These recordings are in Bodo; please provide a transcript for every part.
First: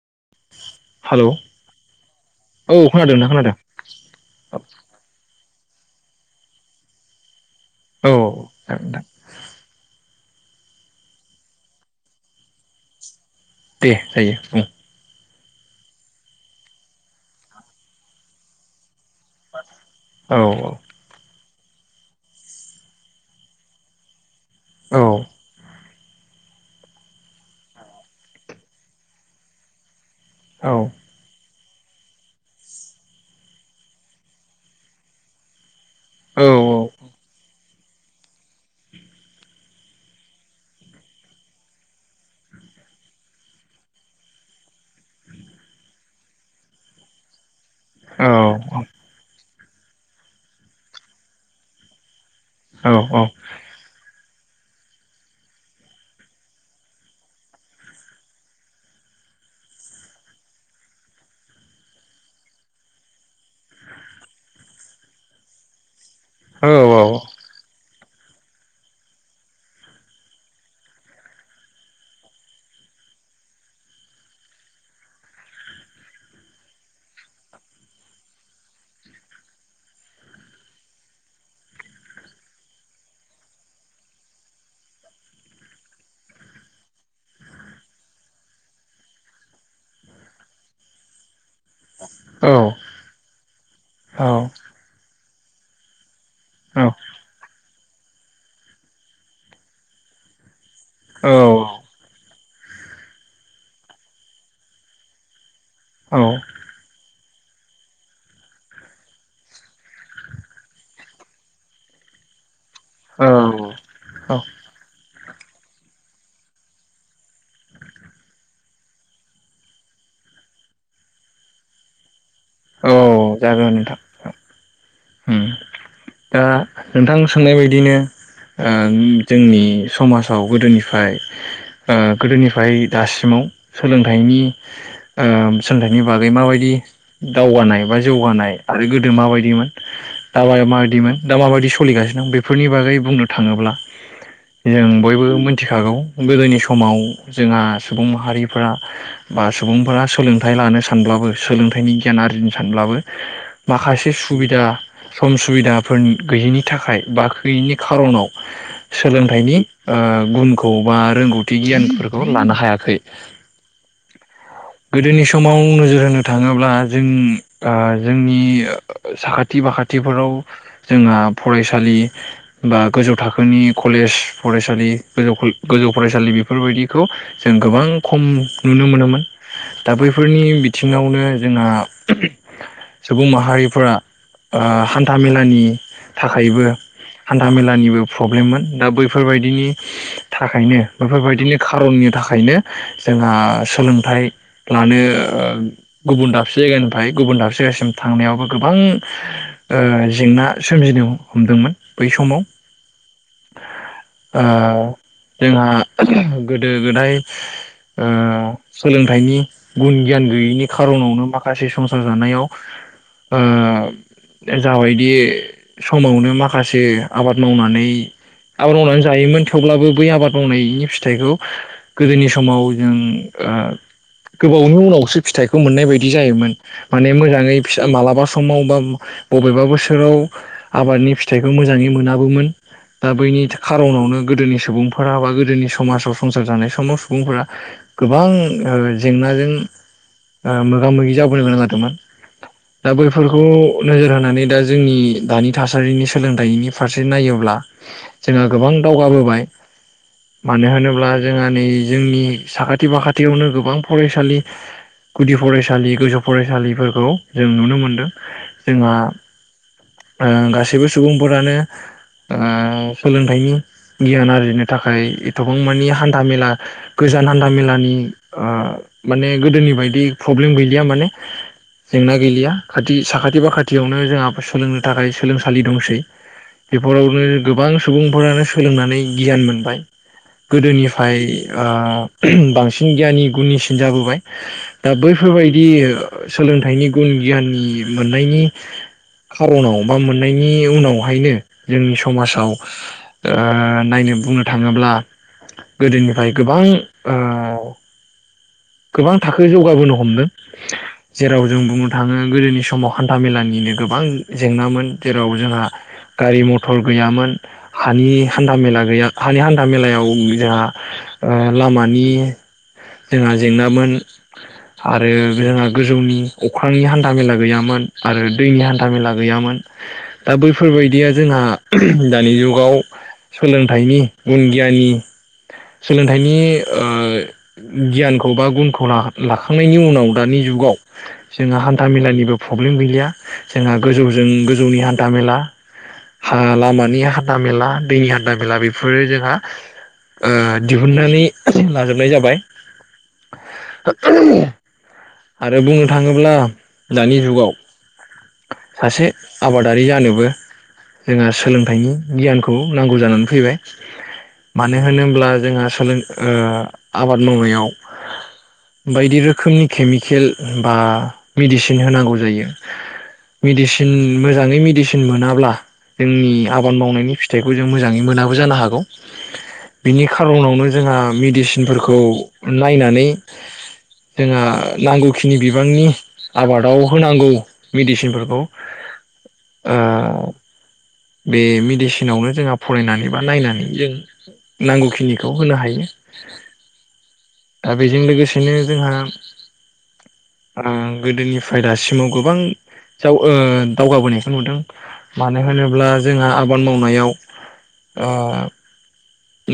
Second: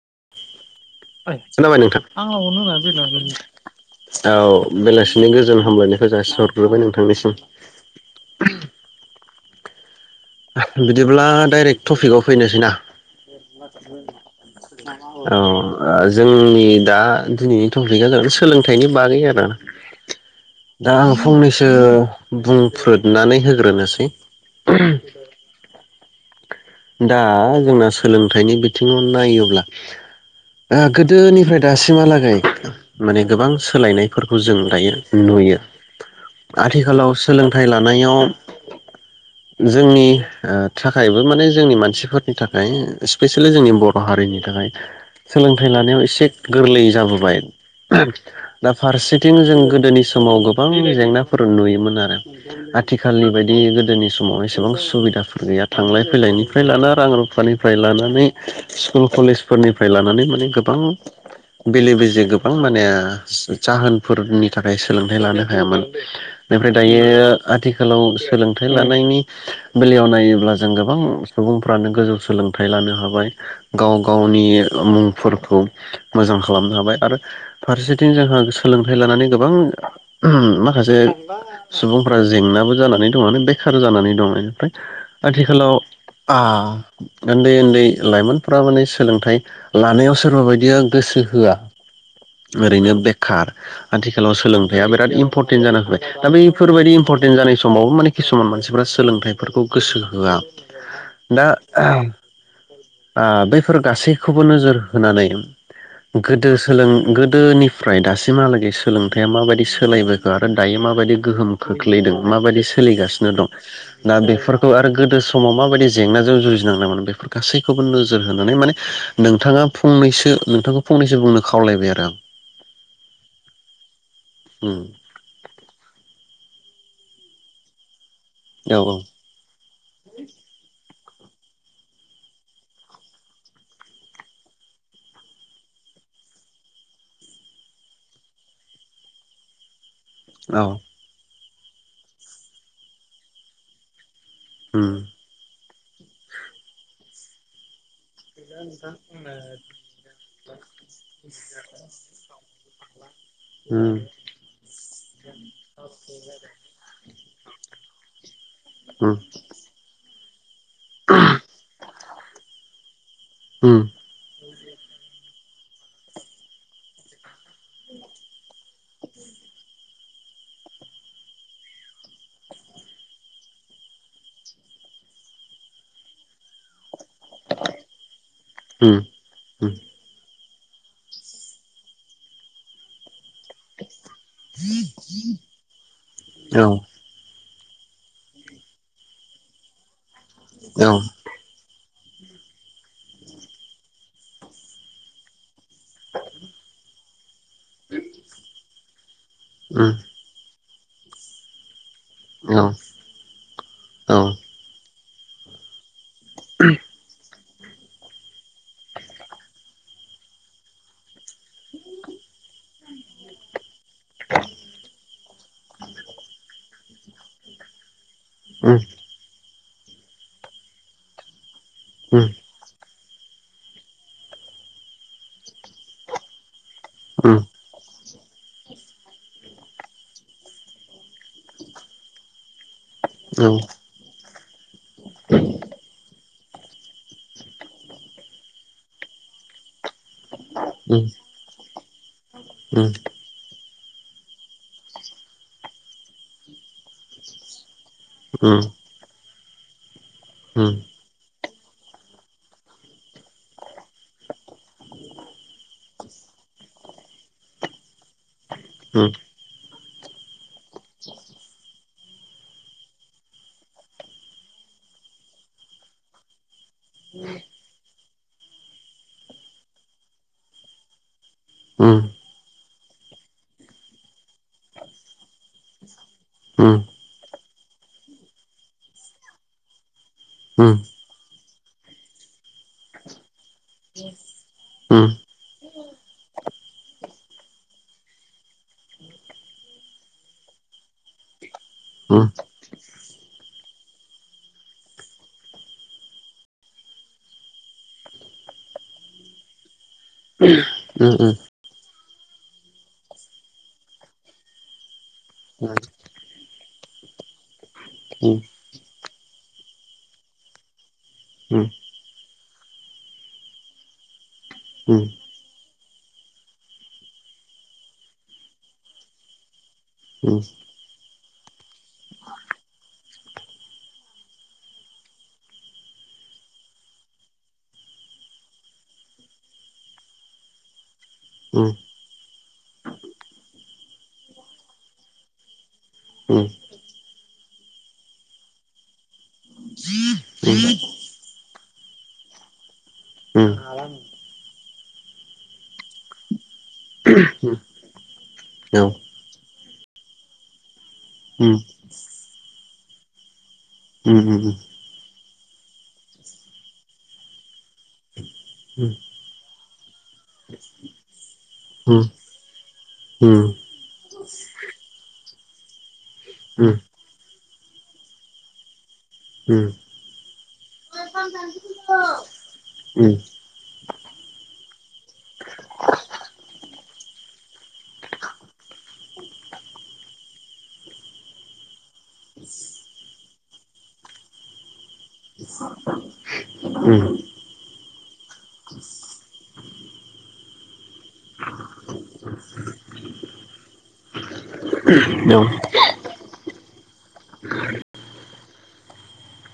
[inaudible] [unintelligible] खोनाबाय नोंथांं खोनादों नोंथां खोनादों औ बेलासिनि गोजोन गोजोन हामलायनायखौ जासि हरग्रोबाय नोंथांनिसिम। औ जागोन नोंथां बिदिब्ला डाइरेक्ट टपिकआव फैनोसैना? दे जायो बुं [unintelligible] औ औ ओ जोंनि दा दिनैनि टपिकआ जागोन सोलोंथाइनि बागै आरो औ दा आं फंनैसो सो बुंफ्रुदनानै होग्रोनोसै औ [unintelligible] दा जोंना सोलोंथाइनि बिथिङाव नायोब्ला औ ओ गोदोनिफ्राय दासिमहालागै माने गोबां सोलायनायफोरखौ जों दायो नुयो। औ आथिखालाव सोलोंथाइ थाय लानायाव जोंनि ओ थाखायबो माने जोंनि मानसिफोरनि थाखाय स्पेसेयेलि जोंनि बर' हारिनि थाखाय सोलोंथाइ लानायाव एसे गोरलै जाबोबाय। [unintelligible] औ दा फारसेथिं जों गोदोनि समाव गोबां जेंनाफोर नुयोमोन आरो औ आथिखालनि बायदि गोदोनि समावहाय सेबां सुबिदाफोर गैया थांलाय फैलायनि निफ्राय लाना रां रुफानिफ्राय लानानै स्कुल कलेजफोरनिफ्राय लानानै माने गोबां बेले बेजे गोबां माने ओ जाहोनफोरनि थाखाय सोलोंथाइ लानो हायामोन। बेनिफ्राय दायो आथिखालाव सोलोंथाइ लानायनि बेलायाव नायोब्ला जों गोबां सुबुंफ्रानो गोजौ सोलोंथाइ लानो हाबाय गाव गावनि ओ मुंफोरखौ मोजां खालामनो हाबाय आरो फारसेथिं जोंहा सोलोंथाइ लानानै गोबां माखासे सुबुंफ्रा जेंनाबो जानानै दं बेखार जानानै दं बेनिफ्राय आथिखालाव आ ओन्दै ओन्दै लाइमोनफ्रा माने सोलोंथाइ लानायाव सोरबा बायदिया गोसो होआ ओरैनो बेखार आथिखालाव सोलोंथाया बिराद इम्पर थेन जाना होबाय दा इफोरबायदि इमपटेन्ट जानायस समावबो माने किसुमान मानसिफ्रा सोलोंथाइफोरखौ गोसो होआ। दा ओ बैफोर गासैखौबो नोजोर होनानै गोदो सोलों गोद दोनिफ्राय दासिमहालागै सोलोंथाइया माबायदि सोलायबोखो आरो दायो माबायदि गोहोम खोख्लैदों माबायदि सोलिगासिनो दं औ ना औ बेफोरखौ आरो गोदो सम समाव माबायदि जेंनाजों जुजिनांनामोन बेफोर गासै खौबो नोजोर होनानै माने नोंथाङा फंनैसो नोंथांखौ फंनैसो बुंनो खावलायबाय आरो आं। औ औ औ जागोन नोंथां उम हम दा नोंथां सोंनाय बायदिनो औ ओं औ जोंनि समाजाव गोदोनिफ्राय ओ गोदोनिफ्राय दासिमाव सोलोंथाइनि ओ सोलोंथाइनि बागै माबायदि दावगानाय बा जौगानाय आरो गोदो माबायदिमोन [inaudible] दा औ माबायदि सलिगासिनो दं बेफोरनि बागै बुंनो थाङोब्ला उम जों बयबो मोन थिखागौ गोदोनि समाव जोंहा सुबुं माहारि फोरा बा सुबुंफोरा सोलोंथाइ लानो स सानब्लाबो सोलोंथाइनि ग्रिनो सानब्लाबो उम औ उम औ उम औ उम औ उम औ उम माखासे सुबिदा सम सुबिदाफोर गैयैनि थाखाय बा खोयैनि खारनाव सोलोंथाइनि ओ बन [unintelligible] खौबा रोंगौथि गियानफोरखौ बेखौ लानो हायाखै उम गोदोनि समाव नोजोर होनो थाङोब्ला जों आ जोंनि साखाथि बाखाथिफोराव जोंहा फरायसालि बा गोजौ थाखोनि कलेज फरायसालि गोजौ फरायसालि बेफोरबायदि खौ जों गोबां खम नुनो मोनोमोन दा बैफोरनि बिथिङावनो जोंहा सुबुं माहारिफोरा आ हान्था मेलानि थाखायबो हान्था मेलानिबो प्रब्लेममोन दा बैफोरबायदिनि थाखायनो बेफोरबायदिनो खारननि थाखायनो जोंहा सोलोंथाइ लानो गुबुन दाबसे निफाय गुबुन दाबसे जायगसिम थांनायावबो गोबां जेंना [unintelligible] सोमजिनो हमदोंमोन बै समाव जोंहा गोदो गोदाय ओ सोलोंथाइनि गुन गियान गैयैनि खारनावनो माखासे फासे संसार जानायाव ओ जाबायदि समावनो माखासे ए आबाद मावनानै आबाद मावनानै जायोमोन थेवब्लाबो बै आबाद मावनायनि फिथाइखौ गोदोनि समाव जों आ गोबावनि उनावसो फिथाइखौ मोननाय बायदि बिदि जायोमोन माने मोजाङै फिसा मालाबा समाव बा बबेबा बोसोराव आबादनि फि फिथाइखौ मोजाङै मोनाबोमोन दा बैनि खार'नावनो गोदोनि सुबुंफोरा बा गोदोनि समाजाव संसार जानाय सम सुबुंफोरा गोबां ओ जेंनाजों ओ मो मोगा मोगि जाबोनो गोनां जादोंमोन दा बैफोरखौ नोजोर होनानै दा जोंनि दानि थासारिनि सोलोंथाइनि फारसे नायोब्ला जोंहा गोबां दावगाबोबाय मानो होनोब्ला जोंहा नै जोंनि साखाथि फाखाथियावनो गोबां फरायसालि गुदि फरायसालि गोजौ फरायसालिफोरखौ जों नुनो मोनदों जोंहा उम ओ गासै गासैबो सुबुंफोरानो ओ सोलोंथाइनि गियान आरजिनो थाखाय एथबां मानि हान्था मेला गोजान हान्था मेलानि ओ माने गोदोनि बायदि प्रब्लेम गैलिया माने जेंना गैलिया साखाथि साखाथि फाखाथियावनो जोंहा सोलोंनो थाखाय सोलोंसालि दंसै। बेफोरावनो गोबां सुबुंफोरानो सोलोंनानै गियान मोनबाय। गोदोनिफाय ओ बांसिन गियानि गुनिसिन जाबोबाय। दा बैफोरबायदि सोलोंथाइनि गुन गियाननि मोननायनि खारनाव बा मोननायनि उनावहायनो जोंनि समाजाव ओ नायनो बुंनो थाङोब्ला गोदोनिफ्राय गोबां ओ गोबां थाखो खौ जौगाबोनो हमदों। जेराव जों बुंनो थाङो गोदोनि समाव हान्था मेलानिनो गोबां जेंनामोन जेराव जोंहा गारि मथर गैयामोन। हानि हान्थाामेला गैया हानि हान्था मेलायाव जोंहा ओ लामानि जोंहा जेंनामोन आरो जोंहा गोजौनि अख्रांनि हान्था मेला गैयामोन आरो दैनि हान्था मेला गैयामोन दा बैफोरबायदिया जोंहा दानि जुगाव सोलोंथाइनि गुन गियाननि सोलोंथाइनि ओ गियानखौ बा गुनखौ ला-लाखांनायनि उनाव दानि जुगाव जोंहा हान्था मेलानिबो प्रब्लेम गैलिया जोंहा गोजौजों गोजौनि हान्था मेला लामानि हान्था मेला दैनि हान्था मेला बेफोरो जोंहा ओ दिहुननानै लाजोबनाय जाबाय। [unintelligible] आरो बुंनो थाङोब्ला दानि जुगाव सासे आबादारि जानोबो जोंहा सोलोंथाइनि गियानखौ नांगौ जानानै फैबाय। मानो होनोब्ला जोंहा सोंलों ओ आबाद मावनायाव बायदि रोखोमनि केमिकेल बा मेडिसिन होनांगौ जायो। मेडिसिन मोजाङै मेडिसिन मोनाब्ला जोंनि आबाद मावनायनि फिथाइखौ जों मोजाङै मोनाबो जानो हागौ। बिनि खारनावनो जोंहा मेडिसिनफोरखौ नायनानै जोंहा नांगौखिनि बिबांनि आबादाव होनांगौ। मेडिसिनफोरखौ ओ बे मेडिसिनावनो जोंहा फरायनानै बा नायनानै जों नांगौखिनिखौ होनो हायो। दा बेजों लोगोसेनो जोंहा ओ गोदोनिफ्राय दासिमाव गोबां दाव दावगाबोनायखौ नुदों। मानो होनोब्ला अब्ला जोंहा आबाद मावनायाव ओ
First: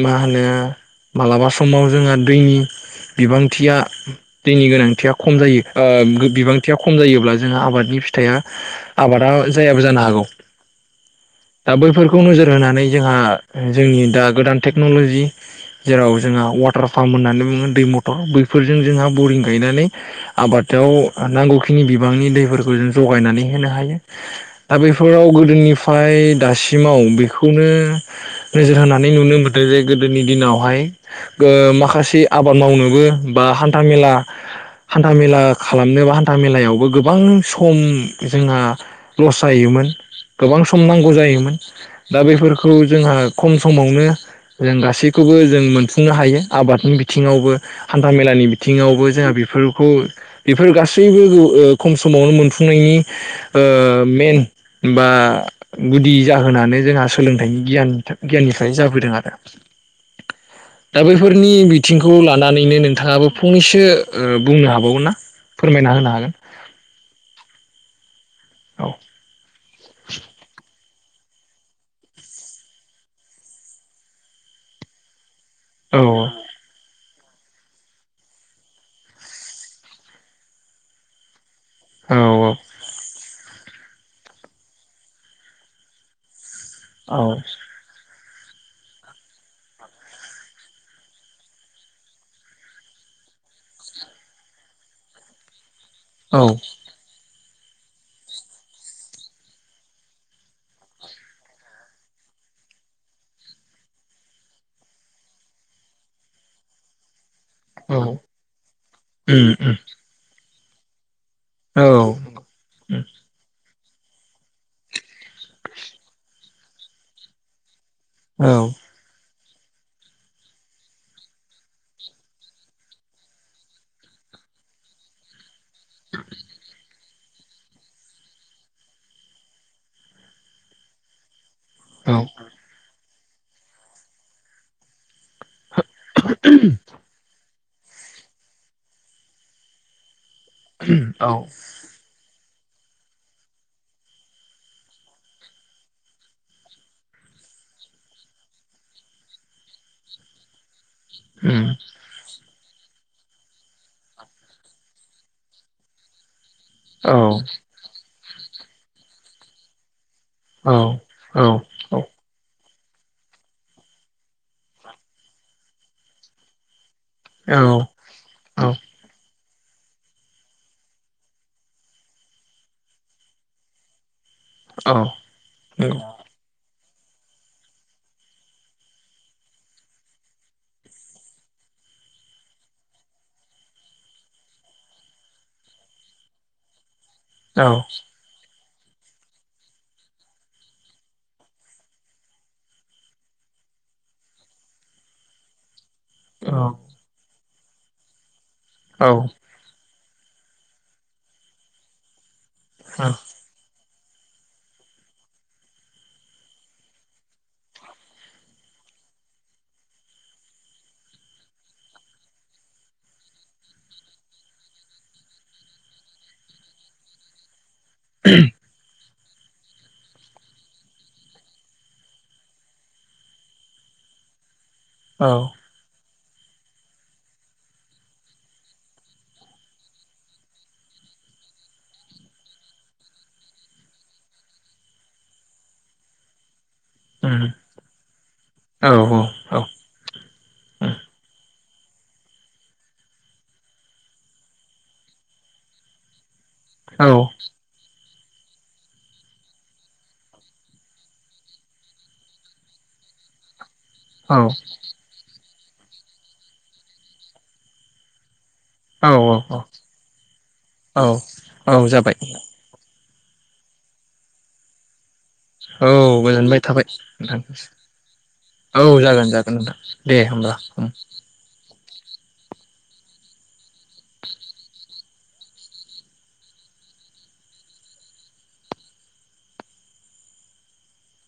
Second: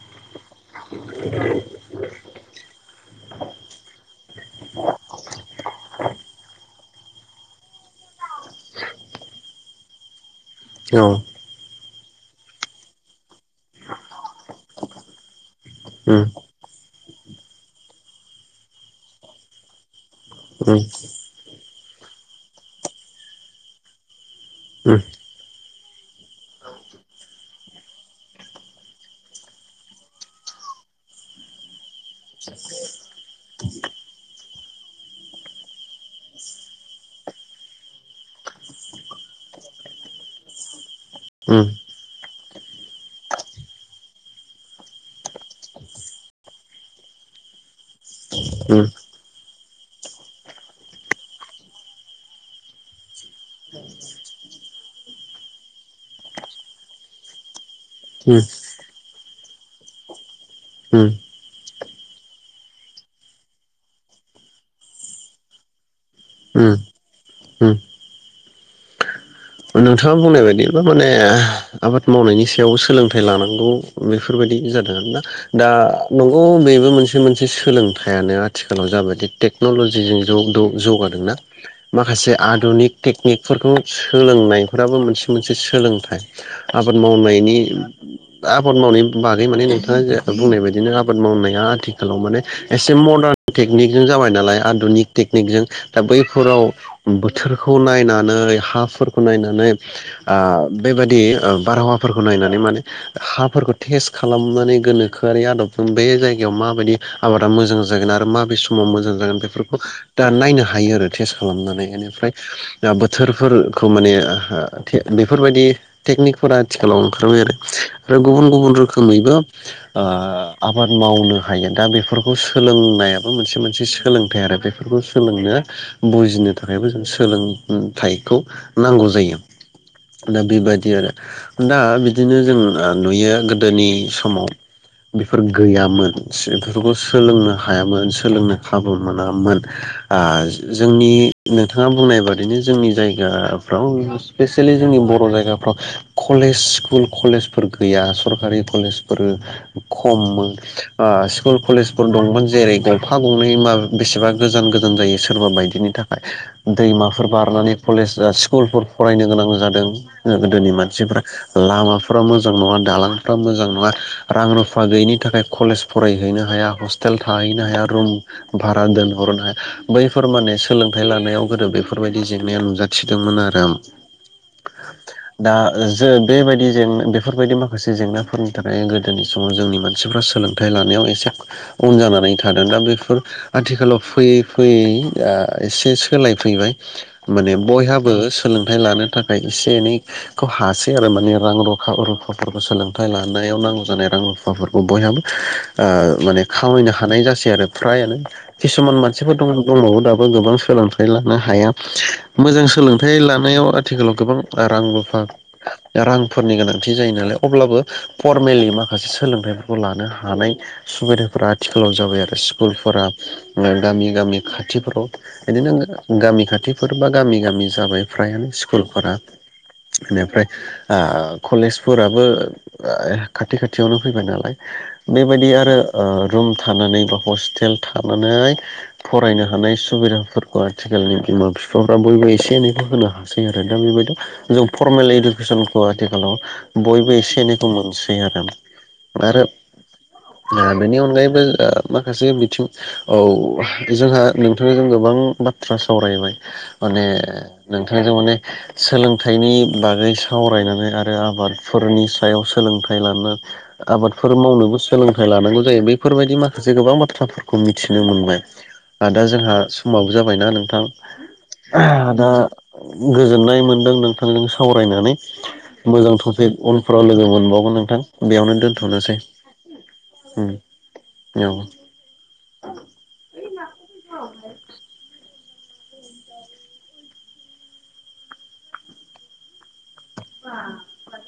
मा होनो मालाबा समाव जोंहा दैनि बिबांथिया दैनि गोनांथिया खम जायो ओ बिबांथिया खम जायोब्ला जोंहा आबादनि फिथाइया आबादा जायाबो जानो हागौ। दा बैफोरखौ नोजोर होनानै जोंहा जोंनि दा गोदान टेक्नलजि जेराव जोंहा वाटार पाम्प होननानै बुङो दै मथर बैफोरजों जोंहा बरिं गायनानै आबादाव नांगौखिनि बिबांनि दैफोरखौ जों जगायनानै होनो हायो। दा बेफोराव गोदोनिफ्राय दासिमाव बेखौनो नोजोर होनानै नुनो मोन आरो जे गोदोनि दिनावहाय ओ माखासे आबाद मावनोबो बा हान्था मेला हान्था मेला खालामनो बा हान्था मेलायावबो गोबां सम जोंहा लस जायोमोन। गोबां सम नांगौ जायोमोन दा बेफोरखौ जोंहा खम समावनो जों गासैखौबो जों मोनफुंनो हायो आबादनि बिथिङावबो हान्था मेलानि बिथिङावबो जोंहा बेफोरखौ बेफोर गासैबो ओ खम समावनो मोनफुंनायनि ओ मेन बा गुदि जाहोनानो जोंहा सोलोंथाइनि गियान गियाननिफ्रायनो जाबोदों आरो। दा बैफोरनि बिथिंखौ लानानैनो नोंथाङाबो फंनैसो ओ बुंनो हाबावगोन ना फोरमायना होनो हागोन। उम उम उम औ नोंथाङा बुंनाय बायदि माने आबाद मावनायनि सायावबो सोलोंथाइ लानांगौ बेफोरबायदि जादों आरो ना दा औ नंगौ बेबो मोनसे बियो मोनसे सोलोंथाइयानो आथिखालाव जाबायदि टेक्नलजिजों जग जौगादों ना। माखासे औ आधुनिक टेकनिक फोरखौ सोलोंनाय फोराबो मोनसे मोनसे सोलोंथाइ। आबाद औ मावनायनि आबाद मावनायनि बागै माने नोंथाङा जे बुंनाय बायदिनो आबाद मावनाया आथिखालाव माने एसे मदार्न टेकनिकजों जाबाय नालाय आधुनिक टेकनिकजों दा औ बैफोराव बो बोथोरखौ नायनानै हाफोरखौ नायनानै नानै ओ बेबायाददि ओ बारहावाफोरखौ नायनानै माने हाफोरखौ टेस्ट खालामनानै गोनोखोआरि आदबजों बे जायगायाव माबायदि आबादा मोजां औ जागोन आरो माबे समाव मोजां जागोन उम बेफोरखौ उम दा नायनो हा हायो आरो टेस्ट औ खालामनायानो औ फ्राय बोथोरफोर खौ माने ओ के बेफोरबायदि टेकनिकफोरा आथिखालाव ओंखारबाय आरो आरो गुबुन गुबुन रोखोमैबो ओ आबाद मावनो हायो दा बेफोरखौ सोलोंनायाबो मोनसे मोनसे सोलोंथाइ आरो बेफोरखौ सोलोंनो बुजिनो थाखायबो जों सो सोलोंथाइखौ नांगौ जायो दा बेबायदि आरो दा बिदिनो जों ओ नुयो गोदोनि समाव बेफोर गैयामोन बेफोरखौ सोलोंनो हायामोन सोलोंनो खाबु मोनामोन ओ जोंनि नोंथाङा बुंनाय बादिनो जोंनि जायगाफ्राव स्पेसियेलि जोंनि बर' जायगाफ्राव कलेज स्कुल कलेजफोर गैया सरकारि कलेजफोर खम आ स्कुल उम कलेजफोर दंमोन जेरै गंफा गंनै माबा बेसेबा गोजान गोजान जायो सोरबा बायदिनि थाखाय औ दैमाफोर बारनानै कलेज स्कुलफोर फरायनो गोनां जादों गोदोनि औ मानसिफोरा औ औ नंगौ औ उम औ लामाफोरा मोजां नङा दालांफ्रा मोजां नङा रां रुफा गैयैनि थाखाय कलेज फरायहैनो हाया ह टेल थाहैनो हाया आरो रुम भारा दोनहरनो हाय बैफोर माने सोलोंथाइ लानायाव गोदो बेफोरबायदि जेंनाया नुजाथिदोंमोन आरो [inaudible] दा ज बेबायदि जेंना बेफोरबायदि माखासे जेंनाफोरनि थाखाय गोदोनि समाव जोंनि मानसिफ्रा सोलोंथाइ लानायाव एसे उन जानानै थादों दा बेफोर आथिखालाव फैयै फैयै आ एसे सोलायफैबाय माने बयहाबो सोलोंथाइ लानो थाखाय एसे एनैखौ हासै आरो माने रां रुफा रुफाफोरखौ सोलोंथाइ लानायाव नांगौ जानाय रां रुफाफोरखौ बयहाबो आ माने खामायनो हानाय जासै आरो फ्रायानो किसुमान मानसिफोर दं दंबावो दा बां सोलोंथाइ लानो हाया मोजां थाइ लानायाव आथिखालाव गोबां रां रुफा रांफोरनि गोनांथि जायो नालाय अब्लाबो फरमेलि माखासे सोलोंथाइफोरखौ लानो हानाय सुबिदाफोरा आथिखालाव जाबाय आरो स्कुलफोरा ओ गामि गामि खाथिफोराव बिदिनो गामि खाथिफोर बा गामि गामि जाबाय फ्रायानो स्कुलफोरा बेनिफ्राय आ कलेजफोराबो खाथि खाथियावनो फैबाय नालाय बेबायदि आरो ओ रुम थानानै बा हस्टेल थानानै फरायनो हानाय सुबिदाफोरखौ आथिखालनि बिमा बिफाफ्रा बयबो एसे एनैबो होनो हासै आरो दा बेबायदि जों फरमेल इडुकेसनखौ आथिखालाव बयबो एसे एनैखौ मोनसै आरो आरो बेनि अनगायैबो माखासे बिथिं औ जोंहा नोंथांनो जों गोबां बाथ्रा सावरायबाय अ माने नोंथांजों माने सोलोंथाइनि बागै सावरायनानै आरो आबादफोरनि सायाव सोलोंथाइ लानानै आबादफोर मावनोबो सोलोंथाइ लानांगौ जै बैफोरबायदि माखासे गोबां बाथ्राफोरखौ मिथिनो मोनबाय। दा औ जोंहा समावो जाबायना नोंथां औ औ औ जाबाय दा। गोजोननाय मोन्दों नोंथांजों सावरायनानै। औ मोजां टपिक गोजोनबाय थाबाय उनफोराव लोगो नोंथां मोनबावगोन नोंथां बेयावनो औ दोनथ'नोसै जागोन जागोन नोंथां दे होमबा [unintelligible] [unintelligible] [unintelligible]